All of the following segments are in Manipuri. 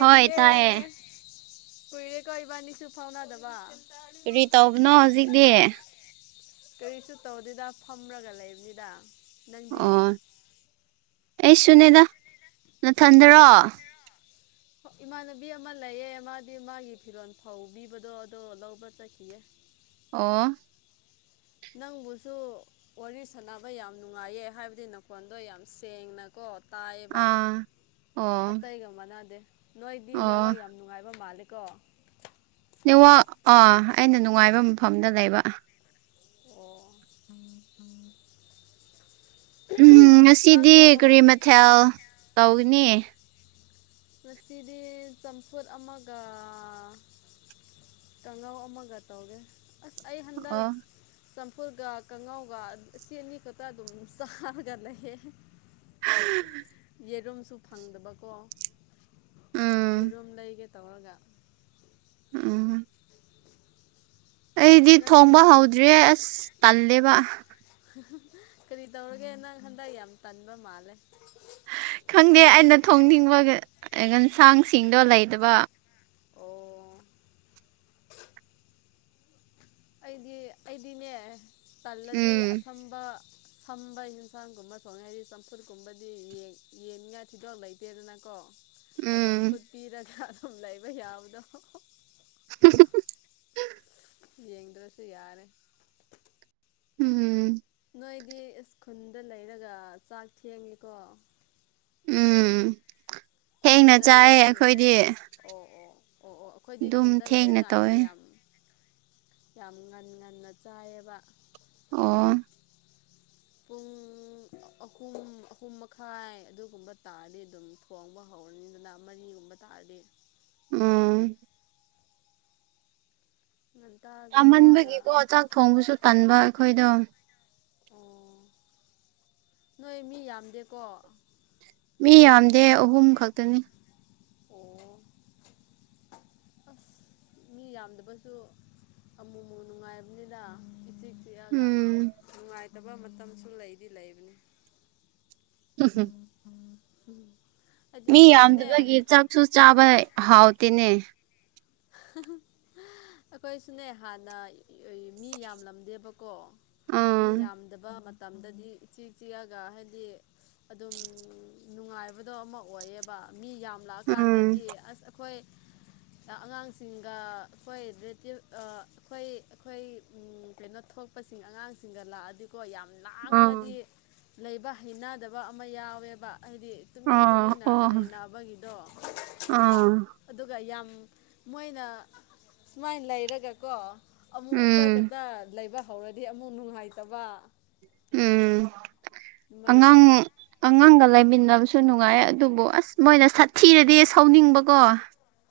ꯍꯣꯏ ꯇꯥꯏꯌꯦ ꯀꯨꯏꯔꯦ ꯀꯧꯏꯕꯥꯅꯤꯁꯨ ꯐꯥꯎꯅꯗꯕ ꯀꯔꯤ ꯇꯧꯕꯅꯣ ꯍꯧꯖꯤꯛꯇꯤ ꯀꯔꯤꯁꯨ ꯇꯧꯗꯦꯗ ꯐꯝꯔꯒ ꯂꯩꯕꯅꯤꯗ ꯅꯪꯗꯤ ꯑꯣ ꯑꯩꯁꯨꯅꯦꯗ ꯅꯊꯟꯗꯔꯣ [inaudible] ꯍ ꯏꯃꯥꯟꯅꯕꯤ ꯑꯃ ꯂꯩꯌꯦ ꯃꯥꯗꯤ ꯃꯥꯒꯤ ꯐꯤꯔꯣꯜ ꯐꯧ ꯄꯤꯕꯗꯣ ꯑꯗꯣ ꯂꯧꯕ ꯆꯠꯈꯤꯒꯦ ꯑꯣ ꯅꯪꯕꯨꯁꯨ ꯋꯥꯔꯤ ꯁꯥꯟꯅꯕ ꯌꯥꯝ ꯅꯨꯡꯉꯥꯏꯌꯦ ꯍꯥꯏꯕꯗꯤ ꯅꯈꯣꯟꯗꯣ ꯌꯥꯝ ꯁꯦꯡꯅꯀꯣ ꯇꯥꯏꯌꯦꯕ ꯑꯥ ꯑꯣ ꯑꯇꯩꯒ ꯃꯥꯟꯅꯗꯦ ꯅꯣꯏꯗꯤ ꯅꯦꯋꯥ ꯑꯣ ꯌꯥꯝ ꯅꯨꯡꯉꯥꯏꯕ ꯃꯥꯜꯂꯤ ꯀꯣ ꯅꯤꯋꯥꯥꯛ ꯑꯥ ꯑꯩꯅ ꯅꯨꯡꯉꯥꯏꯕ ꯃꯐꯝꯗ ꯂꯩꯕ ꯑꯣ ꯎꯝ ꯎꯝ ꯎꯝ ꯉꯁꯤꯗꯤ ꯀꯔꯤ ꯃꯊꯦꯜ ꯇꯧꯒꯅꯤ ꯉꯁꯤꯗꯤ ꯆꯝꯐꯨꯠ ꯑꯃꯒ ꯀꯥꯡꯉꯥꯎ ꯑꯃꯒ ꯇꯧꯒꯦ ꯑꯁ ꯑꯩ ꯍꯟꯗꯛ ꯑꯣ ꯎꯐꯨꯜꯒ ꯀꯉꯥꯎꯒ ꯑꯁꯤ ꯑꯅꯤ ꯈꯛꯇ ꯑꯗꯨꯝ ꯆꯥꯔꯒ ꯂꯩꯌꯦ [inaudible] ꯌꯦꯔꯨꯝꯁꯨ ꯐꯪꯗꯕꯀꯣ ꯎꯝ ꯌꯦꯔꯨꯝꯨꯝ ꯂꯩꯒꯤ ꯇꯔꯒꯒ ꯎꯝ ꯑꯩꯗꯤ ꯅꯪ ꯊꯣꯡꯕ ꯍꯧꯗ꯭ꯔꯦ ꯑꯁ ꯇꯜꯂꯦꯕ ꯀꯔꯤ ꯇꯧꯔꯒꯦ ꯅꯪ ꯍꯟꯗꯛ ꯌꯥꯝ ꯇꯟꯕ ꯃꯥꯜꯂꯦ ꯈꯪꯗꯦ ꯑꯩꯅ ꯊꯣꯡꯅꯤꯡꯕ ꯌꯦꯟꯁꯥꯡꯁꯤꯡꯗꯣ ꯂꯩꯗꯕ ꯑꯣ ꯑꯩꯗꯤ ꯑꯩꯗꯤꯅꯦ ꯇꯜꯂꯗꯤ ꯎꯝ ꯑꯁꯝꯕ ꯁꯝꯕ ꯌꯦꯟꯁꯥꯡꯒꯨꯝꯕ ꯁꯣꯛꯅ ꯍꯥꯏꯗꯤ ꯆꯝꯐꯨꯠꯀꯨꯝꯕꯗꯤ ꯌꯦꯡꯅꯤꯡꯉꯥ ꯊꯤꯗꯣꯛ ꯂꯩꯇꯦꯗꯅꯀꯣ ꯑꯗꯨꯝ ꯎꯝ ꯐꯨꯠꯄꯤꯔꯒ ꯑꯗꯨꯝ ꯂꯩꯕ ꯌꯥꯕꯗꯣ ꯐ ꯌꯦꯡꯗ꯭ꯔꯁꯨ ꯌꯥꯔꯦ ꯎꯝꯝ ꯅꯣꯏꯗꯤ ꯏꯁꯈꯨꯜꯗ ꯂꯩꯔꯒ ꯆꯥꯛ ꯊꯦꯡꯉꯤꯀꯣ ꯎꯝ ꯊꯦꯡꯅ ꯈꯨꯟꯗ ꯆꯥꯏꯌꯦ ꯂꯩꯗꯕ ꯑꯩꯈꯣꯏꯗꯤ ꯑꯣ ꯑꯣ ꯑꯣ ꯑꯣ ꯑꯩꯈꯣꯏꯗꯤ ꯑꯗꯨꯝ ꯈꯨꯟꯗ ꯊꯦꯡꯅ ꯂꯩꯔꯀꯥꯟꯗ ꯇꯧꯋꯦ ꯌꯥꯝ ꯌꯥꯝ ꯉꯟꯅ ꯉꯟꯅ ꯆꯥꯏꯑꯕ ꯑꯣ ꯄꯨꯡ ꯑꯈꯨꯝ ꯑꯍꯨꯝ ꯃꯈꯥꯏ ꯑꯗꯨꯒꯨꯝꯕ ꯇꯥꯔꯗꯤ ꯑꯗꯨꯝ ꯊꯣꯡꯕ ꯍꯧꯔꯅꯤꯗꯅ ꯃꯔꯤꯒꯨꯝꯕ ꯇꯥꯔꯗꯤ ꯎꯝ ꯉꯟꯇꯥ ꯆꯥꯊꯣꯛꯑꯒ ꯇꯥꯃꯟꯕꯒꯤꯀꯣ ꯆꯥꯛ ꯊꯣꯡꯕꯁꯨ ꯇꯟꯕ ꯑꯩꯈꯣꯏꯗꯣ ꯑꯣ ꯅꯣꯏ ꯃꯤ ꯌꯥꯝꯗꯦꯀꯣ ꯃꯤ ꯌꯥꯝꯗꯦ ꯑꯍꯨꯝ ꯈꯛꯇꯅꯤ ꯑꯣ ꯑꯁ ꯃꯤ ꯌꯥꯝꯗꯕꯁꯨ ꯑꯃꯨ ꯑꯃꯨ ꯅꯨꯡꯉꯥꯏꯔꯕꯅꯤꯅ ꯎꯝ ꯐ ꯊꯕ ꯃꯇꯝꯁꯨ ꯂꯩꯗꯤ ꯂꯩꯕꯅꯤ ꯍꯝ ꯍꯝ ꯎꯝ ꯃꯤ ꯌꯥꯝꯗꯕꯒꯤ ꯆꯥꯛꯁꯨ ꯆꯥꯕ ꯍꯥꯎꯇꯦꯅꯦ ꯑꯩꯈꯣꯏꯁꯨꯅꯦ ꯍꯥꯟꯅ ꯃꯤ ꯌꯥꯝꯂꯝꯗꯦꯕ ꯀꯣ ꯃꯤ ꯑꯥ ꯌꯥꯝꯗꯕ ꯃꯇꯝꯗꯗꯤ ꯏ ꯆꯦꯛ ꯆꯤꯛꯑꯒ ꯍꯥꯏꯗꯤ ꯑꯗꯨꯝ ꯅꯨꯡꯉꯥꯏꯕꯗꯣ ꯑꯃ ꯑꯣꯏꯌꯦꯕ ꯃꯤ ꯎꯝ ꯌꯥꯝꯂꯛꯑꯀꯥꯟꯗꯗꯤ ꯑꯁ ꯑꯩꯈꯣꯏ ꯑꯉꯥꯡ ꯁꯤꯡꯒ ꯑꯩꯈꯣꯏ ꯗꯦꯇꯤ ꯑꯩꯈꯣꯏ ꯑꯩꯈꯣꯏ ꯀꯩꯅꯣ ꯊꯣꯛꯄꯁꯤꯡ ꯑꯉꯥꯡꯁꯤꯡ ꯁꯤꯡꯒ ꯂꯛꯑꯗꯤꯀꯣ ꯌꯥꯝ ꯑꯥ ꯂꯥꯡꯉꯗꯤ ꯂꯩꯕ ꯍꯩꯅꯗꯕ ꯑꯃ ꯌꯥꯎꯋꯦꯕ ꯍꯥꯏꯗꯤ ꯇꯨꯃꯤꯟ ꯑꯥ ꯇꯨꯃꯤꯟꯅ ꯑꯣ ꯂꯩꯅꯕꯒꯤꯗꯣ ꯑꯥ ꯑꯗꯨꯒ ꯌꯥꯝ ꯃꯣꯏꯅ ꯁꯨꯃꯥꯏꯅ ꯂꯩꯔꯒꯀꯣ ꯑꯃꯨꯛ ꯑꯩꯈꯣꯏ ꯎꯝ ꯈꯛꯇ ꯂꯩꯕ ꯍꯧꯔꯗꯤ ꯑꯃꯨꯛ ꯅꯨꯡꯉꯥꯏꯇꯕ ꯎꯝ ꯑꯗꯨꯃꯥꯏꯅ ꯑꯉꯥꯡ ꯇꯧ ꯑꯉꯥꯡꯒ ꯂꯩꯃꯤꯟꯅꯕ ꯁꯨ ꯅꯨꯡꯉꯥꯏ ꯑꯗꯨꯕꯨ ꯑꯁ ꯃꯣꯏꯅ ꯁꯥꯊꯤꯔꯗꯤ ꯁꯧꯅꯤꯡꯕꯀꯣ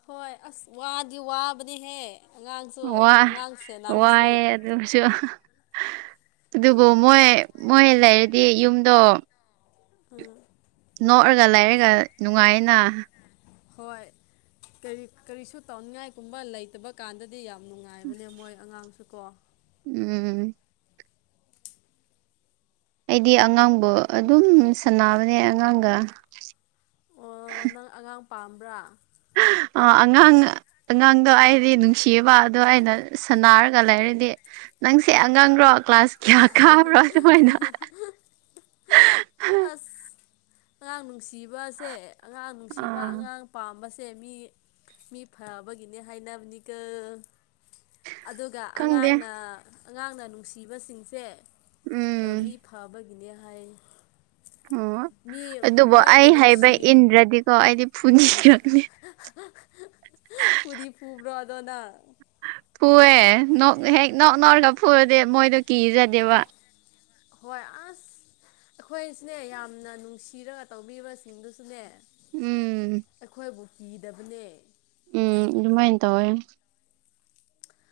ꯍꯣꯏ ꯑꯁ ꯋꯥꯗꯤ ꯋꯥꯕꯅꯦꯍꯦ ꯑꯉꯥꯡꯁꯨ ꯋꯥ ꯑꯉꯥꯡ ꯁꯦꯟꯅꯕꯁꯨ ꯋꯥꯌꯦ ꯑꯗꯨꯁꯨ ꯑꯗꯨꯕꯨ ꯎꯝ ꯃꯣꯏ ꯃꯣꯏ ꯂꯩꯔꯗꯤ ꯌꯨꯝꯗꯣ ꯑ ꯅꯣꯛꯑꯒ ꯂꯩꯔꯒ ꯅꯨꯡꯉꯥꯏꯅ ꯍꯣꯏ ꯀꯔꯤ ꯀꯔꯤꯁꯨ ꯇꯧꯅꯤꯡꯉꯥꯏꯒꯨꯝꯕ ꯂꯩꯇꯕ ꯀꯥꯟꯗꯗꯤ ꯌꯥꯝ ꯅꯨꯡꯉꯥꯏꯕꯅꯦ ꯃꯣꯏ ꯑꯉꯥꯡꯁꯨ ꯀꯣ ꯎꯝ ꯑꯩꯗꯤ ꯑꯉꯥꯡꯕꯨ ꯑꯗꯨꯝ ꯁꯥꯟꯅꯕꯅꯦ ꯑꯉꯥꯡꯒ ꯑꯣ ꯅꯪ ꯑꯉꯥꯡ ꯄꯥꯝꯕ꯭ꯔꯥ ꯑꯉꯥꯡ ꯑꯉꯥꯡꯗꯣ ꯑꯩꯗꯤ ꯅꯨꯡꯁꯤꯕ ꯑꯗꯣ ꯑꯩꯅ ꯁꯅꯥꯔꯒ ꯂꯩꯔꯗꯤ ꯅꯪꯁꯦ ꯑꯉꯥꯡꯔꯣ ꯀ ꯀ꯭ꯂꯥꯁꯀꯤꯌꯥ ꯈꯕ ꯔꯗ ꯑꯣꯏꯣꯏꯅ ꯑꯁ ꯑꯉꯥꯡ ꯅꯨꯡꯁꯤꯕꯁꯦ ꯑꯉꯥꯡ ꯅꯨꯡꯁꯤꯕ ꯑꯥ ꯑꯉꯥꯡ ꯄꯥꯝꯕꯁꯦ ꯁꯦ ꯃꯤ ꯃꯤ ꯐꯕꯒꯤꯅꯦ ꯍꯥꯏꯅꯕꯅꯤꯒ ꯑꯗꯨꯒ ꯈꯪꯗꯦ ꯑꯉꯥꯡꯅ ꯑꯉꯥꯡꯅ ꯅꯨꯡꯁꯤꯕꯁꯤꯡꯁꯦ ꯃꯤ ꯎꯝ ꯐꯕꯒꯤ ꯏꯅꯦꯍꯥꯏ ꯑꯣ ꯑꯗꯨꯕꯨ ꯑꯩ ꯍꯥꯏꯕ ꯅꯨꯡꯁꯤ ꯏꯟꯗ꯭ꯔꯗꯤꯀꯣ ꯑꯩꯗꯤ ꯐꯨꯅꯤꯔꯛꯅꯤ ꯐꯨꯗꯤ ꯄꯨꯨꯕ꯭ꯔꯣꯗꯣꯅ ꯍꯑꯦ ꯅꯣꯛ ꯍꯦꯛ ꯅꯣꯛ ꯅꯧꯔꯒ ꯐꯨꯔꯗꯤꯦ ꯃꯣꯏꯗꯣ ꯀꯤꯖꯗꯦꯕ ꯍꯣꯏ ꯑꯁ ꯑꯩꯈꯣꯏꯁꯤꯅꯦ ꯌꯥꯝꯅ ꯅꯨꯡꯁꯤꯔꯒ ꯇꯧꯕꯤꯕꯁꯤꯡꯗꯨꯁꯨꯅꯦ ꯎꯝ ꯑꯩꯈꯣꯏꯕꯨ ꯀꯤꯗꯕꯅꯦ ꯎꯝ ꯑꯗꯨꯃꯥꯏꯅ ꯇꯧꯋ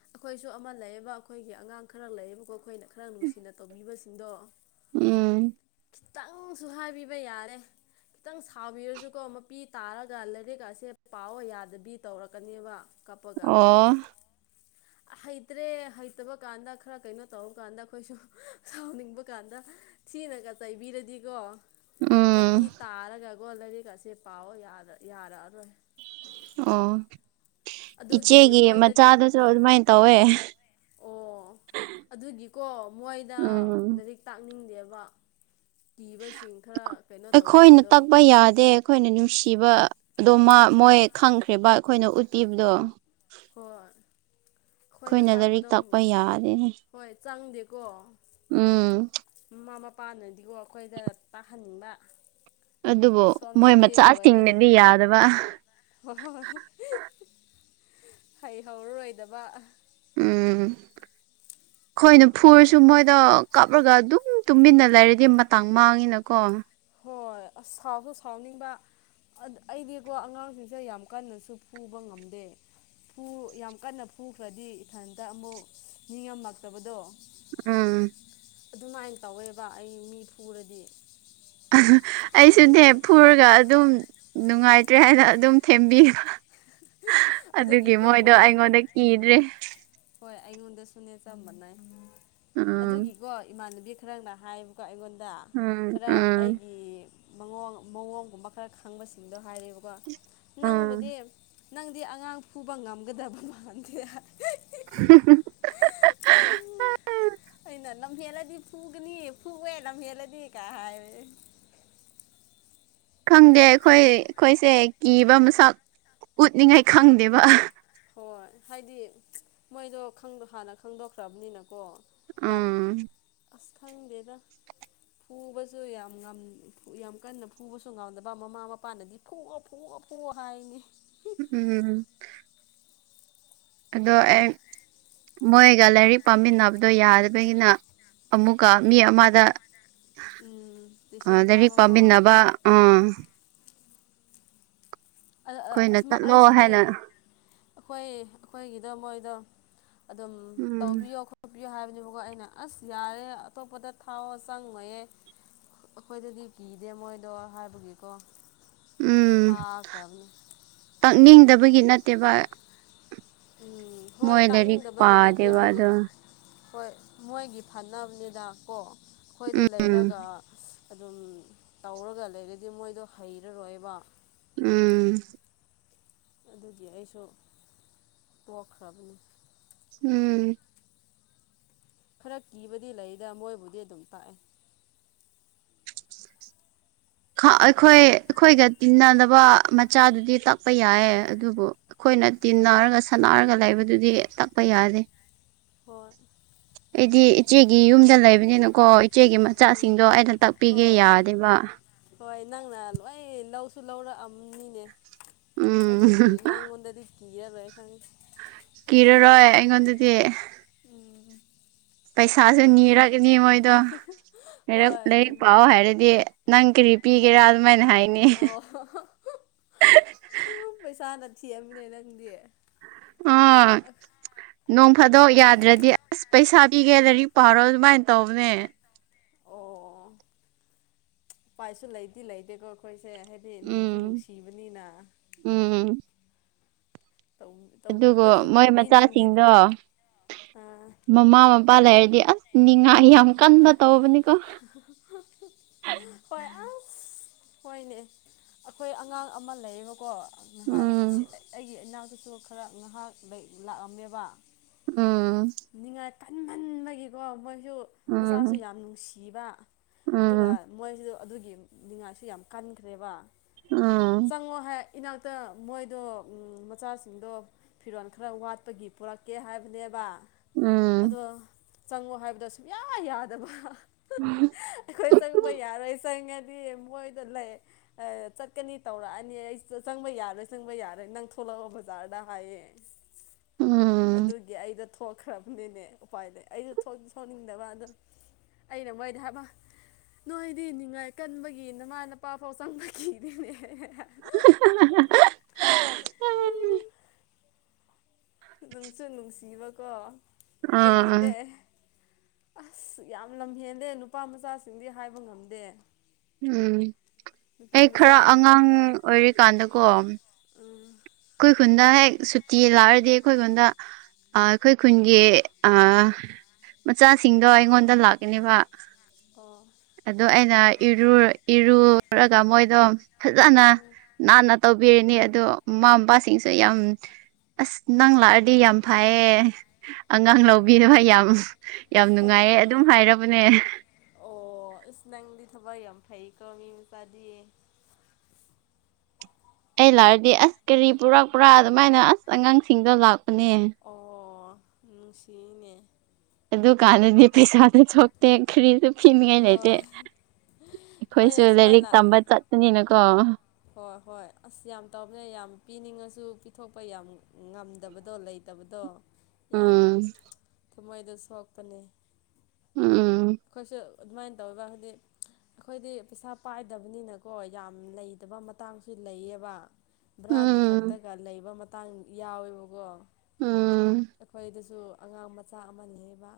ꯑꯩꯈꯣꯏꯁꯨ ꯑꯃ ꯂꯩꯌꯦꯕ ꯑꯩꯈꯣꯏꯒꯤ ꯑꯉꯥꯡ ꯈꯔ ꯂꯩꯌꯦꯕꯀꯣ ꯑꯩꯈꯣꯏꯅ ꯈꯔ ꯅꯨꯡꯁꯤꯅ ꯇꯧꯕꯤꯕꯁꯤꯡꯗꯣ ꯎꯝ ꯈꯤꯇꯪꯁꯨ ꯍꯥꯏꯕꯤꯕ ꯌꯥꯔꯦ ꯈꯤꯇꯪ ꯁꯥꯎꯕꯤꯔꯁꯨꯀꯣ ꯃꯄꯤ ꯇꯥꯔꯒ ꯂꯥꯏꯔꯤꯛ ꯑꯁꯦ ꯄꯥꯎ ꯌꯥꯗꯕꯤ ꯇꯧꯔꯛꯀꯅꯦꯕ ꯀꯞꯄꯒ ꯑꯣ ꯍꯩꯇ꯭ꯔꯦ ꯍꯩꯇꯕ ꯀꯥꯟꯗ ꯈꯔ ꯀꯩꯅꯣ ꯇꯧꯔ ꯀꯥꯟꯗ ꯑꯩꯈꯣꯏꯁꯨ ꯁꯥꯎꯅꯤꯡꯕ ꯀꯥꯟꯗ ꯊꯤꯅꯒ ꯇꯩꯕꯤꯔꯗꯤꯀꯣ ꯃꯄꯤ ꯎꯝ ꯇꯥꯔꯒ ꯒꯣꯜꯗꯗꯤꯒꯁꯤ ꯄꯥꯎꯑꯣ ꯌꯥꯔꯛꯑꯔꯣꯏ ꯑꯣ ꯑꯗꯨꯒꯤ ꯏꯆꯦꯒꯤ ꯃꯣꯏꯗꯗꯤ ꯃꯆꯥꯗꯁꯨ ꯑꯗꯨꯃꯥꯏꯅ ꯇꯧꯋꯦ ꯑꯣ ꯑꯗꯨꯒꯤꯀꯣ ꯃꯣꯏꯗ ꯎꯝ ꯂꯥꯏꯔꯤꯛ ꯇꯥꯛ ꯀꯥꯛꯅꯤꯡꯗꯦꯕ ꯑꯩꯈꯣꯏꯅ ꯇꯛꯄ ꯌꯥꯗꯦ ꯑꯩꯈꯣꯏꯅ ꯅꯨꯡꯁꯤꯕ ꯑꯗꯣ ꯃꯣꯏ ꯈꯪꯈ꯭ꯔꯤꯕ ꯑꯩꯈꯣꯏꯅ ꯎꯠꯄꯤꯕꯗꯣ ꯍꯣꯏ ꯑꯩꯈꯣꯏꯅ ꯂꯥꯏꯔꯤꯛ ꯇꯥꯛꯄ ꯌꯥꯗꯦꯅꯤ ꯍꯣꯏ ꯆꯪꯗꯦꯀꯣ ꯎꯝ ꯃꯃꯥ ꯃꯄꯥꯅꯗꯤꯀꯣ ꯑꯩꯈꯣꯏꯗ ꯇꯥꯍꯟꯅꯤꯡꯕ ꯑꯗꯨꯕꯨ ꯃꯣꯏ ꯃꯆꯥꯁꯤꯡꯅꯗꯤ ꯌꯥꯗꯕ [unintelligible] ꯍꯩ ꯍꯧꯔꯔꯣꯏꯗꯕ ꯎꯝ ꯑꯩꯈꯣꯏꯅ ꯐꯨꯔꯁꯨ ꯇꯧꯋꯦ ꯃꯣꯏꯗ ꯀꯞ ꯍꯥꯞꯂꯒ ꯑꯗꯨꯝ ꯇꯨꯃꯤꯟꯅ ꯂꯩꯔꯗꯤ ꯃꯇꯥꯡ ꯃꯥꯡꯉꯤꯅꯀꯣ ꯍꯣꯏ ꯑꯁ ꯁꯥꯎꯁꯨ ꯁꯥꯎꯅꯤꯡꯕ ꯑꯩꯗꯤꯀꯣ ꯑꯉꯥꯡꯁꯤꯡꯁꯦ ꯌꯥꯝ ꯀꯟꯅꯁꯨ ꯄꯨꯨꯕ ꯉꯝꯗꯦ ꯌꯥꯝ ꯀꯟꯅ ꯐꯨꯈ꯭ꯔꯗꯤ ꯏꯊꯟꯇ ꯑꯃꯨꯛ ꯅꯤꯡꯉꯝꯂꯛꯇꯕꯗꯣ ꯎꯝ ꯑꯗꯨꯃꯥꯏꯅ ꯇꯧꯋꯦꯕ ꯑꯩ ꯃꯤ ꯐꯨꯔꯗꯤ ꯑꯩꯁꯨꯅꯦ ꯑꯗꯨꯒꯤ ꯐꯨꯔꯒ ꯑꯗꯨꯝ ꯅꯨꯡꯉꯥꯏꯇ꯭ꯔꯦ ꯍꯥꯏꯅ ꯑꯗꯨꯝ ꯊꯦꯝꯕꯤꯕ ꯑꯗꯨꯒꯤ ꯑꯗꯨꯒꯤꯀꯣ ꯃꯣꯏꯗꯣ ꯃꯣꯏꯗ ꯀꯤ ꯑꯩꯉꯣꯟꯗ ꯀꯤꯗ꯭ꯔꯦ ꯍꯣꯏ ꯑꯩꯉꯣꯟꯗꯁꯨꯅꯦ ꯆꯝꯕꯅ ꯎꯝ ꯑꯗꯨꯒꯤꯀꯣ ꯏꯃꯥꯟꯅꯕꯤ ꯈꯔꯅ ꯍꯥꯏꯕꯀꯣ ꯑꯩꯉꯣꯟꯗ ꯗ ꯎꯝ ꯈꯔ ꯎꯝ ꯑꯩꯒꯤ ꯃꯑꯣ ꯃꯑꯣꯡꯒꯨꯝꯕ ꯈꯔ ꯈꯪꯕꯁꯤꯡꯗꯣ ꯍꯥꯏꯔꯤꯕ ꯣ ꯅꯪꯕꯨꯗꯤ ꯎꯝ ꯅꯪꯗꯤ ꯑꯉꯥꯡ ꯐꯨꯕ ꯉꯝꯒꯗꯕ ꯃꯝꯗꯦ [unintelligible] [unintelligible] ꯑꯥ ꯂꯍꯦꯂꯗꯤ ꯐꯨꯒꯅꯤ ꯐꯨꯒꯦ ꯂꯍꯦꯂꯗꯤ ꯀꯥ ꯈꯪꯗꯦ ꯑꯩꯈꯣꯏ ꯑꯩꯈꯣꯏꯁꯦ ꯀꯤꯕ ꯃꯁꯛ ꯎꯠꯅꯤꯡꯉꯥꯏ ꯈꯪꯗꯦꯕ ꯍꯣꯏ ꯍꯥꯏꯗꯤ ꯃꯣꯏꯗꯣ ꯍꯥꯟꯅ ꯈꯪꯗꯣꯛꯈ꯭ꯔꯕꯅꯤꯅꯀꯣ ꯌꯥꯝ ꯎꯝ ꯑꯁ ꯈꯪꯗꯦꯗ ꯐꯨꯕꯁꯨ ꯌꯥꯝ ꯌꯥꯝ ꯀꯟꯅ ꯐꯨꯕꯁꯨ ꯉꯝꯗꯕ ꯃꯃꯥ ꯃꯄꯥꯅꯗꯤ ꯐꯑ ꯐꯣꯛꯑ ꯄ ꯍꯥꯏꯅꯤ ꯎꯝ ꯑꯗꯣ ꯑꯩ ꯃꯣꯏꯒ ꯂꯥꯏꯔꯤꯛ ꯄꯥꯃꯤꯟꯅꯕꯗꯣ ꯌꯥꯗꯕꯒꯤꯅ ꯑꯃꯨꯛꯀ ꯃꯤ ꯑꯃꯗ ꯎꯝ ꯇꯨꯏꯁꯟ ꯑꯗꯔꯤ ꯊꯥꯕꯀꯣ ꯄꯥꯝꯃꯤꯗꯕ ꯑꯝ ꯑꯩꯈꯣꯏꯅ ꯑꯁ ꯆꯠꯂꯣ ꯑꯩꯁꯨꯅꯦ ꯍꯥꯏꯅ ꯑꯩꯈꯣꯏ ꯑꯩꯈꯣꯏꯒꯤꯗ ꯃꯣꯏꯗꯣ ꯑꯗꯨꯝ ꯎꯝ ꯇꯧꯕꯤꯌꯣ ꯈꯣꯠꯄꯤ ꯨ ꯍꯥꯏꯕꯅꯦꯕꯀꯣ ꯑꯩꯅ ꯑꯁ ꯌꯥꯔꯦ ꯑꯇꯣꯞꯄꯗ ꯊꯥꯎ ꯆꯪꯉꯌꯦ ꯑꯩꯈꯣꯏꯗꯗꯤ ꯀꯤꯗꯦ ꯃꯣꯏꯗꯣ ꯍꯥꯏꯕꯒꯤꯀꯣ ꯎꯝ ꯍꯥ ꯆꯅꯤ ꯒꯤ ꯅꯠꯇꯦꯕ ꯎꯝ ꯍꯣꯏ ꯃꯣꯏꯣꯏꯗꯔꯤ ꯇꯥꯛꯅꯤꯡꯗꯕꯒꯤ ꯅꯠꯇꯦ ꯍꯥꯏꯗꯤ ꯄꯥꯗꯕꯗ ꯍꯣꯏ ꯃꯣꯏꯒꯤ ꯐꯅꯕꯅꯤꯗ ꯀꯣ ꯑꯩꯈꯣꯏꯗ ꯎꯝ ꯂꯩꯔꯒ ꯑꯗꯨꯝ ꯇꯧꯔꯒ ꯂꯩꯔꯗꯤ ꯃꯣꯏꯗꯣ ꯍꯩꯔꯔꯣꯏꯕ ꯎꯝ ꯑꯗꯨꯗꯤ ꯑꯩꯁꯨ ꯄꯣꯛꯈ꯭ꯔꯕꯅꯤ ꯎꯝ ꯈꯔ ꯀꯤꯕꯗꯤ ꯂꯩꯗ ꯃꯣꯏꯕꯨꯗꯤ ꯑꯗꯨꯝ ꯇꯥꯛꯑꯦ ꯑꯩꯈꯣꯏ ꯑꯩꯈꯣꯏꯒ ꯇꯤꯟꯅꯗꯕ ꯃꯆꯥꯗꯨꯗꯤ ꯇꯛꯄ ꯌꯥꯏꯌꯦ ꯑꯗꯨꯕꯨ ꯑꯩꯈꯣꯏ ꯑꯩꯈꯣꯏꯅ ꯇꯤꯟꯅꯔꯒ ꯁꯥꯟꯅꯔꯒ ꯂꯩꯕꯗꯨꯗꯤ ꯇꯛꯄ ꯌꯥꯗꯦ ꯍꯣꯏ ꯑꯩꯗꯤ ꯏꯆꯦꯒꯤ ꯌꯨꯝꯗ ꯂꯩꯕꯅꯤꯅꯀꯣ ꯏꯆꯦꯒꯤ ꯎꯝ ꯃꯆꯥꯁꯤꯡꯗꯣ ꯑꯩꯅ ꯇꯥꯛꯄꯤꯒꯦ ꯍꯣꯏ ꯌꯥꯗꯦꯕ ꯍꯣꯏ ꯅꯪꯅ ꯂꯣꯏ ꯂꯧꯁꯨ ꯂꯧꯔꯛꯑꯝꯅꯤꯅꯦ ꯎꯝ ꯑꯗꯨꯕꯨ ꯅꯪꯉꯣꯟꯗꯗꯤ ꯀꯤꯔꯔꯣꯏ ꯑꯩ ꯈꯪꯗꯦ ꯀꯤꯔꯔꯣꯏ ꯑꯩꯉꯣꯟꯗꯗꯤ ꯎꯝ ꯄꯩꯁꯥꯁꯨ ꯅꯤꯔꯛ ꯑꯩꯗꯤ ꯃꯣꯏꯗꯣ ꯂꯥꯏꯔꯛ ꯍꯣꯏ ꯂꯥꯏꯔꯤꯛ ꯅꯨꯡ ꯄꯥꯎ ꯍꯥꯏꯔꯗꯤ ꯅꯪ ꯀꯔꯤ ꯄꯤꯒꯦꯔꯥ ꯑꯗꯨꯃꯥꯏꯅ ꯍꯥꯏꯅꯤ ꯑ ꯍꯣ-ꯍꯣ ꯍꯣꯛ ꯃꯁꯥꯅ ꯊꯤꯑꯝꯃꯤꯅꯦ ꯅꯪꯗꯤ ꯑꯥ ꯅꯣꯡ ꯐꯥꯗꯣꯛ ꯌꯥꯗ꯭ꯔꯗꯤ ꯑꯁ ꯄꯩꯁꯥ ꯄꯤꯒꯦ ꯂꯥꯏꯔꯤꯛ ꯄꯥꯎꯔꯧ ꯃꯥꯏ ꯄꯥꯎꯅꯦ ꯑꯣ.. ꯎꯄꯥꯏꯁꯨ ꯂꯩꯗꯤ ꯂꯩꯇꯦꯀꯣ ꯑꯩꯈꯣꯏ ꯁꯦ ꯍꯥꯏꯗꯤ ꯅꯨꯡꯁꯨ ꯎꯝ ꯅꯨꯡꯁꯤꯕꯅꯤꯅ ꯎꯝ ꯇꯧ ꯇꯧ ꯑꯗꯨꯒ ꯑꯩꯈꯣꯏꯁꯨ ꯃꯥꯏ ꯇꯧꯕꯤꯅꯤꯡꯗꯤ ꯃꯆꯥꯁꯤꯡꯗꯣ ꯑꯥ ꯃꯃꯥ ꯃꯄꯥ ꯂꯩꯔꯗꯤ ꯑꯁ ꯅꯤꯡꯉꯥꯏ ꯌꯥꯝ ꯀꯟꯅ ꯇꯧꯕꯅꯤ ꯍ -ꯍ- ꯍ- ꯍꯛ- ꯍ ꯍꯣꯏ ꯑꯁ ꯁꯤ ꯍꯣꯏꯅꯦ ꯑꯩꯈꯣꯏ ꯑꯉꯥꯡ ꯑꯃ ꯂꯩꯅꯀꯣ ꯑꯩꯅ ꯍꯥꯟꯅ ꯎꯝ ꯑꯁꯤ ꯑꯩ ꯑꯩꯒꯤ ꯏꯅꯥꯛꯇꯁꯨ ꯈꯔ ꯉꯍꯥꯛ ꯂꯩ ꯂꯥꯛꯑꯝꯃꯦꯕ ꯎꯝ ꯅꯤꯡꯉꯥꯏ ꯀꯟꯃꯟꯕꯒꯤꯀꯣ ꯃꯣꯏꯁꯨ ꯎꯝ ꯃꯆꯥꯁꯨ ꯌꯥꯝ ꯅꯨꯡꯁꯤꯕ ꯑꯗꯨꯒ ꯎꯝ ꯃꯣꯏꯁꯨ ꯑꯗꯨꯒꯤ ꯅꯤꯡꯉꯥꯏꯁꯨ ꯌꯥꯝ ꯀꯟꯈ꯭ꯔꯦꯕ ꯎꯝ ꯆꯪꯉꯣ ꯍꯦ ꯏꯅꯥꯛꯇ ꯃꯣꯏꯗꯣ ꯎꯝ.. ꯃꯆꯥꯁꯤꯡꯗꯣ ꯐꯤꯔꯣꯜ ꯈꯔ ꯋꯥꯠꯄꯒꯤ ꯄꯨꯔꯛꯀꯦ ꯍꯥꯏꯕꯅꯦꯕ ꯎꯝ ꯑꯗꯣ ꯆꯪꯉꯣ ꯍꯥꯏꯕꯗꯣ ꯁꯨꯡꯌꯥ ꯌꯥꯗꯕ ꯍ-ꯍꯛ-ꯍ ꯑ ꯩꯈꯣꯏ ꯆꯪꯕ ꯌꯥꯔꯣꯏ ꯆꯪꯉꯦ [inaudible] ꯑꯩꯈꯣꯏꯗ ꯂꯩ ꯑꯦ ꯆꯠꯀꯅꯤ ꯇꯧꯔꯛꯑꯅꯤ ꯑꯩꯁꯨ ꯆꯪꯕ ꯌꯥꯔꯣꯏ ꯆꯪꯕ ꯌꯥꯔꯣꯏ ꯅꯪ ꯊꯣꯛꯂꯛꯑꯣ ꯕꯖꯥꯔ ꯑꯗ ꯍꯥꯏꯑꯦ ꯎꯝ ꯑꯗꯨꯒꯤ ꯑꯩꯗ ꯑꯣꯢꯈ꯭ꯔꯝꯕꯅꯤꯅꯦ ꯎꯄꯥꯏ ꯂꯩ ꯑꯩ ꯊꯣꯛꯗꯤ ꯊꯣꯛꯅꯤꯡꯗꯕ ꯑꯗꯨ ꯑꯩꯅ ꯃꯣꯏꯗꯤ ꯍꯥꯏꯕ ꯅꯣꯏꯗꯤ ꯅꯤꯡꯉꯥꯏ ꯀꯟꯕꯒꯤ ꯅꯃꯥ ꯅꯄꯥ ꯐꯥꯎ ꯆꯪꯕ ꯀꯤꯔꯦꯅꯦ ꯍꯦ-ꯍꯦ ꯍ-ꯍ-ꯍꯥ-ꯍꯥ ꯎꯝ... ꯅꯨꯡꯁꯨ ꯅꯨꯡꯁꯤꯕꯀꯣ ꯑꯥ ꯑꯩꯗꯤꯅꯦ ꯑꯁ ꯌꯥꯝ ꯂꯝꯍꯦꯟꯂꯦ ꯅꯨꯄꯥ ꯃꯆꯥꯁꯤꯡꯗꯤ ꯍꯥꯏꯕ ꯉꯝꯗꯦ ꯎꯝ ꯅꯨꯄꯤ ꯑꯩ ꯈꯔ ꯃꯆꯥꯅ ꯑꯉꯥꯡ ꯐꯩ ꯑꯣꯏꯔꯤꯀꯥꯟꯗꯀꯣ ꯎꯝ ꯑꯩꯈꯣꯏ ꯈꯨꯟꯗ ꯍꯦꯛ ꯁꯨꯇꯤ ꯂꯥꯛꯑꯗꯤ ꯑꯩꯈꯣꯏ ꯈꯨꯟꯗ ꯑ ꯑꯩꯈꯣꯏ ꯈꯨꯟꯒꯤ ꯑ ꯃꯆꯥꯁꯤꯡꯗꯣ ꯑꯩꯉꯣꯟꯗ ꯅꯪ ꯂꯥꯛꯀꯅꯦꯕ ꯑꯣ ꯑꯗꯣ ꯑꯩꯅ ꯏꯔꯣꯏ ꯏꯔꯨꯂꯨꯔꯒ ꯃꯣꯏꯗꯣ ꯐꯖꯅ ꯑꯣ ꯅꯥꯟꯅ ꯇꯧꯕꯤꯔꯅꯤ ꯑꯗꯨ ꯃꯃꯥ ꯃꯄꯥꯁꯤꯡꯁꯦ ꯌꯥꯝ ꯑꯁ ꯅꯪ ꯂꯥꯛꯑꯗꯤ ꯌꯥꯝ ꯐꯩꯌꯦ ꯑꯉꯥꯡ ꯑꯣ ꯑꯣ ꯂꯧꯕꯤꯅꯕ ꯌꯥꯝ ꯌꯥꯝ ꯅꯨꯡꯉꯥꯏꯌꯦ ꯑꯗꯨꯝ ꯍꯥꯏꯔꯕꯅꯦ ꯑꯁ ꯅꯪꯗꯤ ꯊꯕꯛ ꯌꯥꯝ ꯐꯩꯀꯣ ꯃꯤ ꯃꯆꯥꯗꯤ ꯑꯩ ꯂꯥꯛꯑꯗꯤ ꯑꯁ ꯀꯔꯤ ꯄꯨꯔꯛꯄ꯭ꯔ ꯑꯗꯨꯃꯥꯏꯅ ꯑꯁ ꯑꯉꯥꯡꯁꯤꯡꯗꯣ ꯂꯥꯛꯄꯅꯦ ꯎꯝ ꯅꯨꯡꯁꯤꯌꯦꯅꯦ ꯑꯗꯨ ꯀꯥꯟꯗꯤ ꯄꯩꯁꯥꯁꯨ ꯊꯣꯛꯇꯦ ꯈ꯭ꯔꯤꯔ ꯃꯤꯉꯥꯏ ꯂꯩꯇꯦ ꯍꯣꯏ ꯑꯩꯈꯣꯏꯁꯨ ꯃꯣꯏꯅ ꯂꯥꯏꯔꯤꯛ ꯁꯨꯃꯥꯏꯅ ꯇꯝꯕ ꯆꯠꯄꯅꯤꯅꯀꯣ ꯍꯣꯏ ꯍꯣꯏ ꯑꯁ ꯌꯥꯝ ꯇꯕꯅꯦ ꯌꯥꯝ ꯄꯤꯅꯤꯡꯉꯁꯨ ꯄꯤ ꯊꯣꯛꯄ ꯌꯥꯝ ꯉꯝꯗꯕꯗꯣ ꯂꯩꯇꯕꯗꯣ ꯌꯥꯝ ꯎꯝ ꯀꯨꯝꯍꯩꯗ ꯁꯦꯠꯄꯅꯦ ꯎꯝ ꯑꯈꯣꯏꯁꯨ ꯑꯗꯨꯃꯥꯏ ꯇꯧꯔꯒ ꯍꯥꯏꯗꯤ ꯑꯩꯈꯣꯏꯗꯤ ꯄꯩꯁꯥ ꯄꯥꯏꯗꯕꯅꯤꯅꯀꯣ ꯌꯥꯝ ꯂꯩꯇꯕ ꯃꯇꯥꯡꯁꯨ ꯂꯩꯌꯦꯕ ꯕ꯭ꯔꯥꯒꯤ ꯎꯝ ꯈꯛꯇꯒ ꯂꯩꯕ ꯃꯇꯥꯡ ꯌꯥꯎꯋꯦꯕꯀꯣ ꯎꯝ ꯑꯩꯈꯣꯏꯗꯁꯨ ꯑꯉꯥꯡ ꯃꯆꯥ ꯑꯃ ꯂꯩꯕ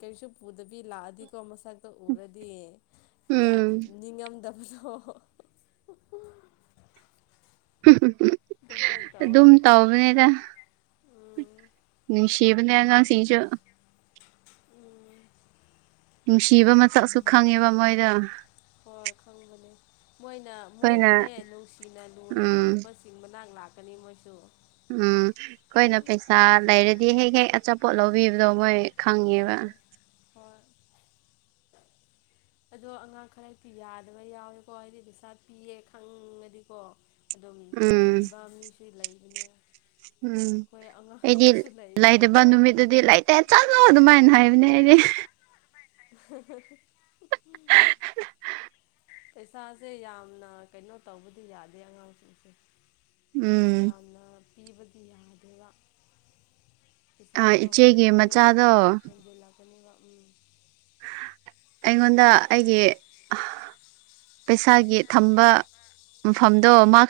ꯀꯔꯤꯁꯨ ꯄꯨꯗꯕꯤ ꯂꯥꯛꯑꯗꯤꯀꯣ ꯃꯊꯛꯇ ꯎꯔꯗꯤ ꯌꯥꯝ ꯎꯝ ꯅꯤꯡꯉꯝꯗꯕ [unintelligible] ꯑꯗꯨꯝ ꯇꯧꯕꯅꯤꯗ ꯎꯝ ꯕꯗ ꯌꯥꯉꯥꯡ ꯁꯤꯖ ꯎꯝ ꯅꯨꯡꯁꯤꯕ ꯃꯆꯛꯁꯨ ꯈꯪꯉꯦꯕ ꯃꯣꯏꯗ ꯍꯣꯏ ꯈꯪꯕꯅꯦ ꯃꯣꯏꯅ ꯃꯣꯏꯕꯨꯅꯦ ꯅꯨꯡꯁꯤꯅ ꯂꯨꯅ ꯎꯝ ꯇꯧꯕꯆꯤꯡ ꯃꯅꯥ ꯂꯥꯛꯀꯅꯤ ꯃꯣꯏꯁꯨ ꯎꯝ ꯑꯩꯈꯣꯏꯅ ꯄꯩꯁꯥ ꯂꯩꯔꯗꯤ ꯍꯦꯛ ꯍꯦꯛ ꯑꯆꯥꯄꯣꯠ ꯂꯧꯕꯤꯕꯗꯣ ꯃꯣꯏ ꯈꯪꯕ ꯑꯥ ꯍꯣꯏ [inaudible] ꯑꯗꯣ ꯑꯉꯥꯡ ꯈꯔ ꯌꯥꯗꯕ ꯌꯥꯎꯋꯦꯀꯣ ꯑꯩꯗꯤ ꯄꯩꯁꯥ ꯄꯤꯌꯦꯦ ꯈꯪꯉꯗꯤꯀꯣ ꯑꯗꯨꯝ ꯎꯝ ꯅꯤꯕ ꯃꯤꯁꯨ ꯂꯩꯕꯅꯦ ꯎꯝ ꯑꯩꯈꯣꯏ ꯑꯉꯥꯡ ꯑꯩꯗꯤ ꯑꯃꯁꯨ ꯂꯩꯇꯕ ꯂꯩꯌꯦꯕꯀꯣ ꯅꯨꯃꯤꯠꯇꯗꯤ ꯂꯩꯇꯦ ꯆꯠꯂꯣ ꯑꯗꯨꯃꯥꯏꯅ ꯍꯥꯏ ꯃꯅꯦ ꯍ ꯄꯩꯁꯥꯁꯦ ꯌꯥꯝꯅ ꯀꯩꯅꯣ ꯇꯧꯕꯗꯤ ꯌꯥꯗꯦ ꯑꯉꯥꯡꯁꯤꯡꯁꯦ ꯎꯝ ꯌꯥꯝꯅ ꯄꯤꯕꯗꯤ ꯌꯥꯗꯦꯕ ꯑ ꯄꯩꯁꯥꯗꯣ ꯏꯆꯦꯒꯤ ꯃꯆꯥꯗꯣ ꯀꯅꯤꯕ ꯎꯝ ꯑꯩꯉꯣꯟꯗ ꯑꯩꯒꯤ ꯄꯩꯁꯥꯒꯤ ꯊꯝꯕ ꯃꯐꯝꯗꯣ ꯃꯥ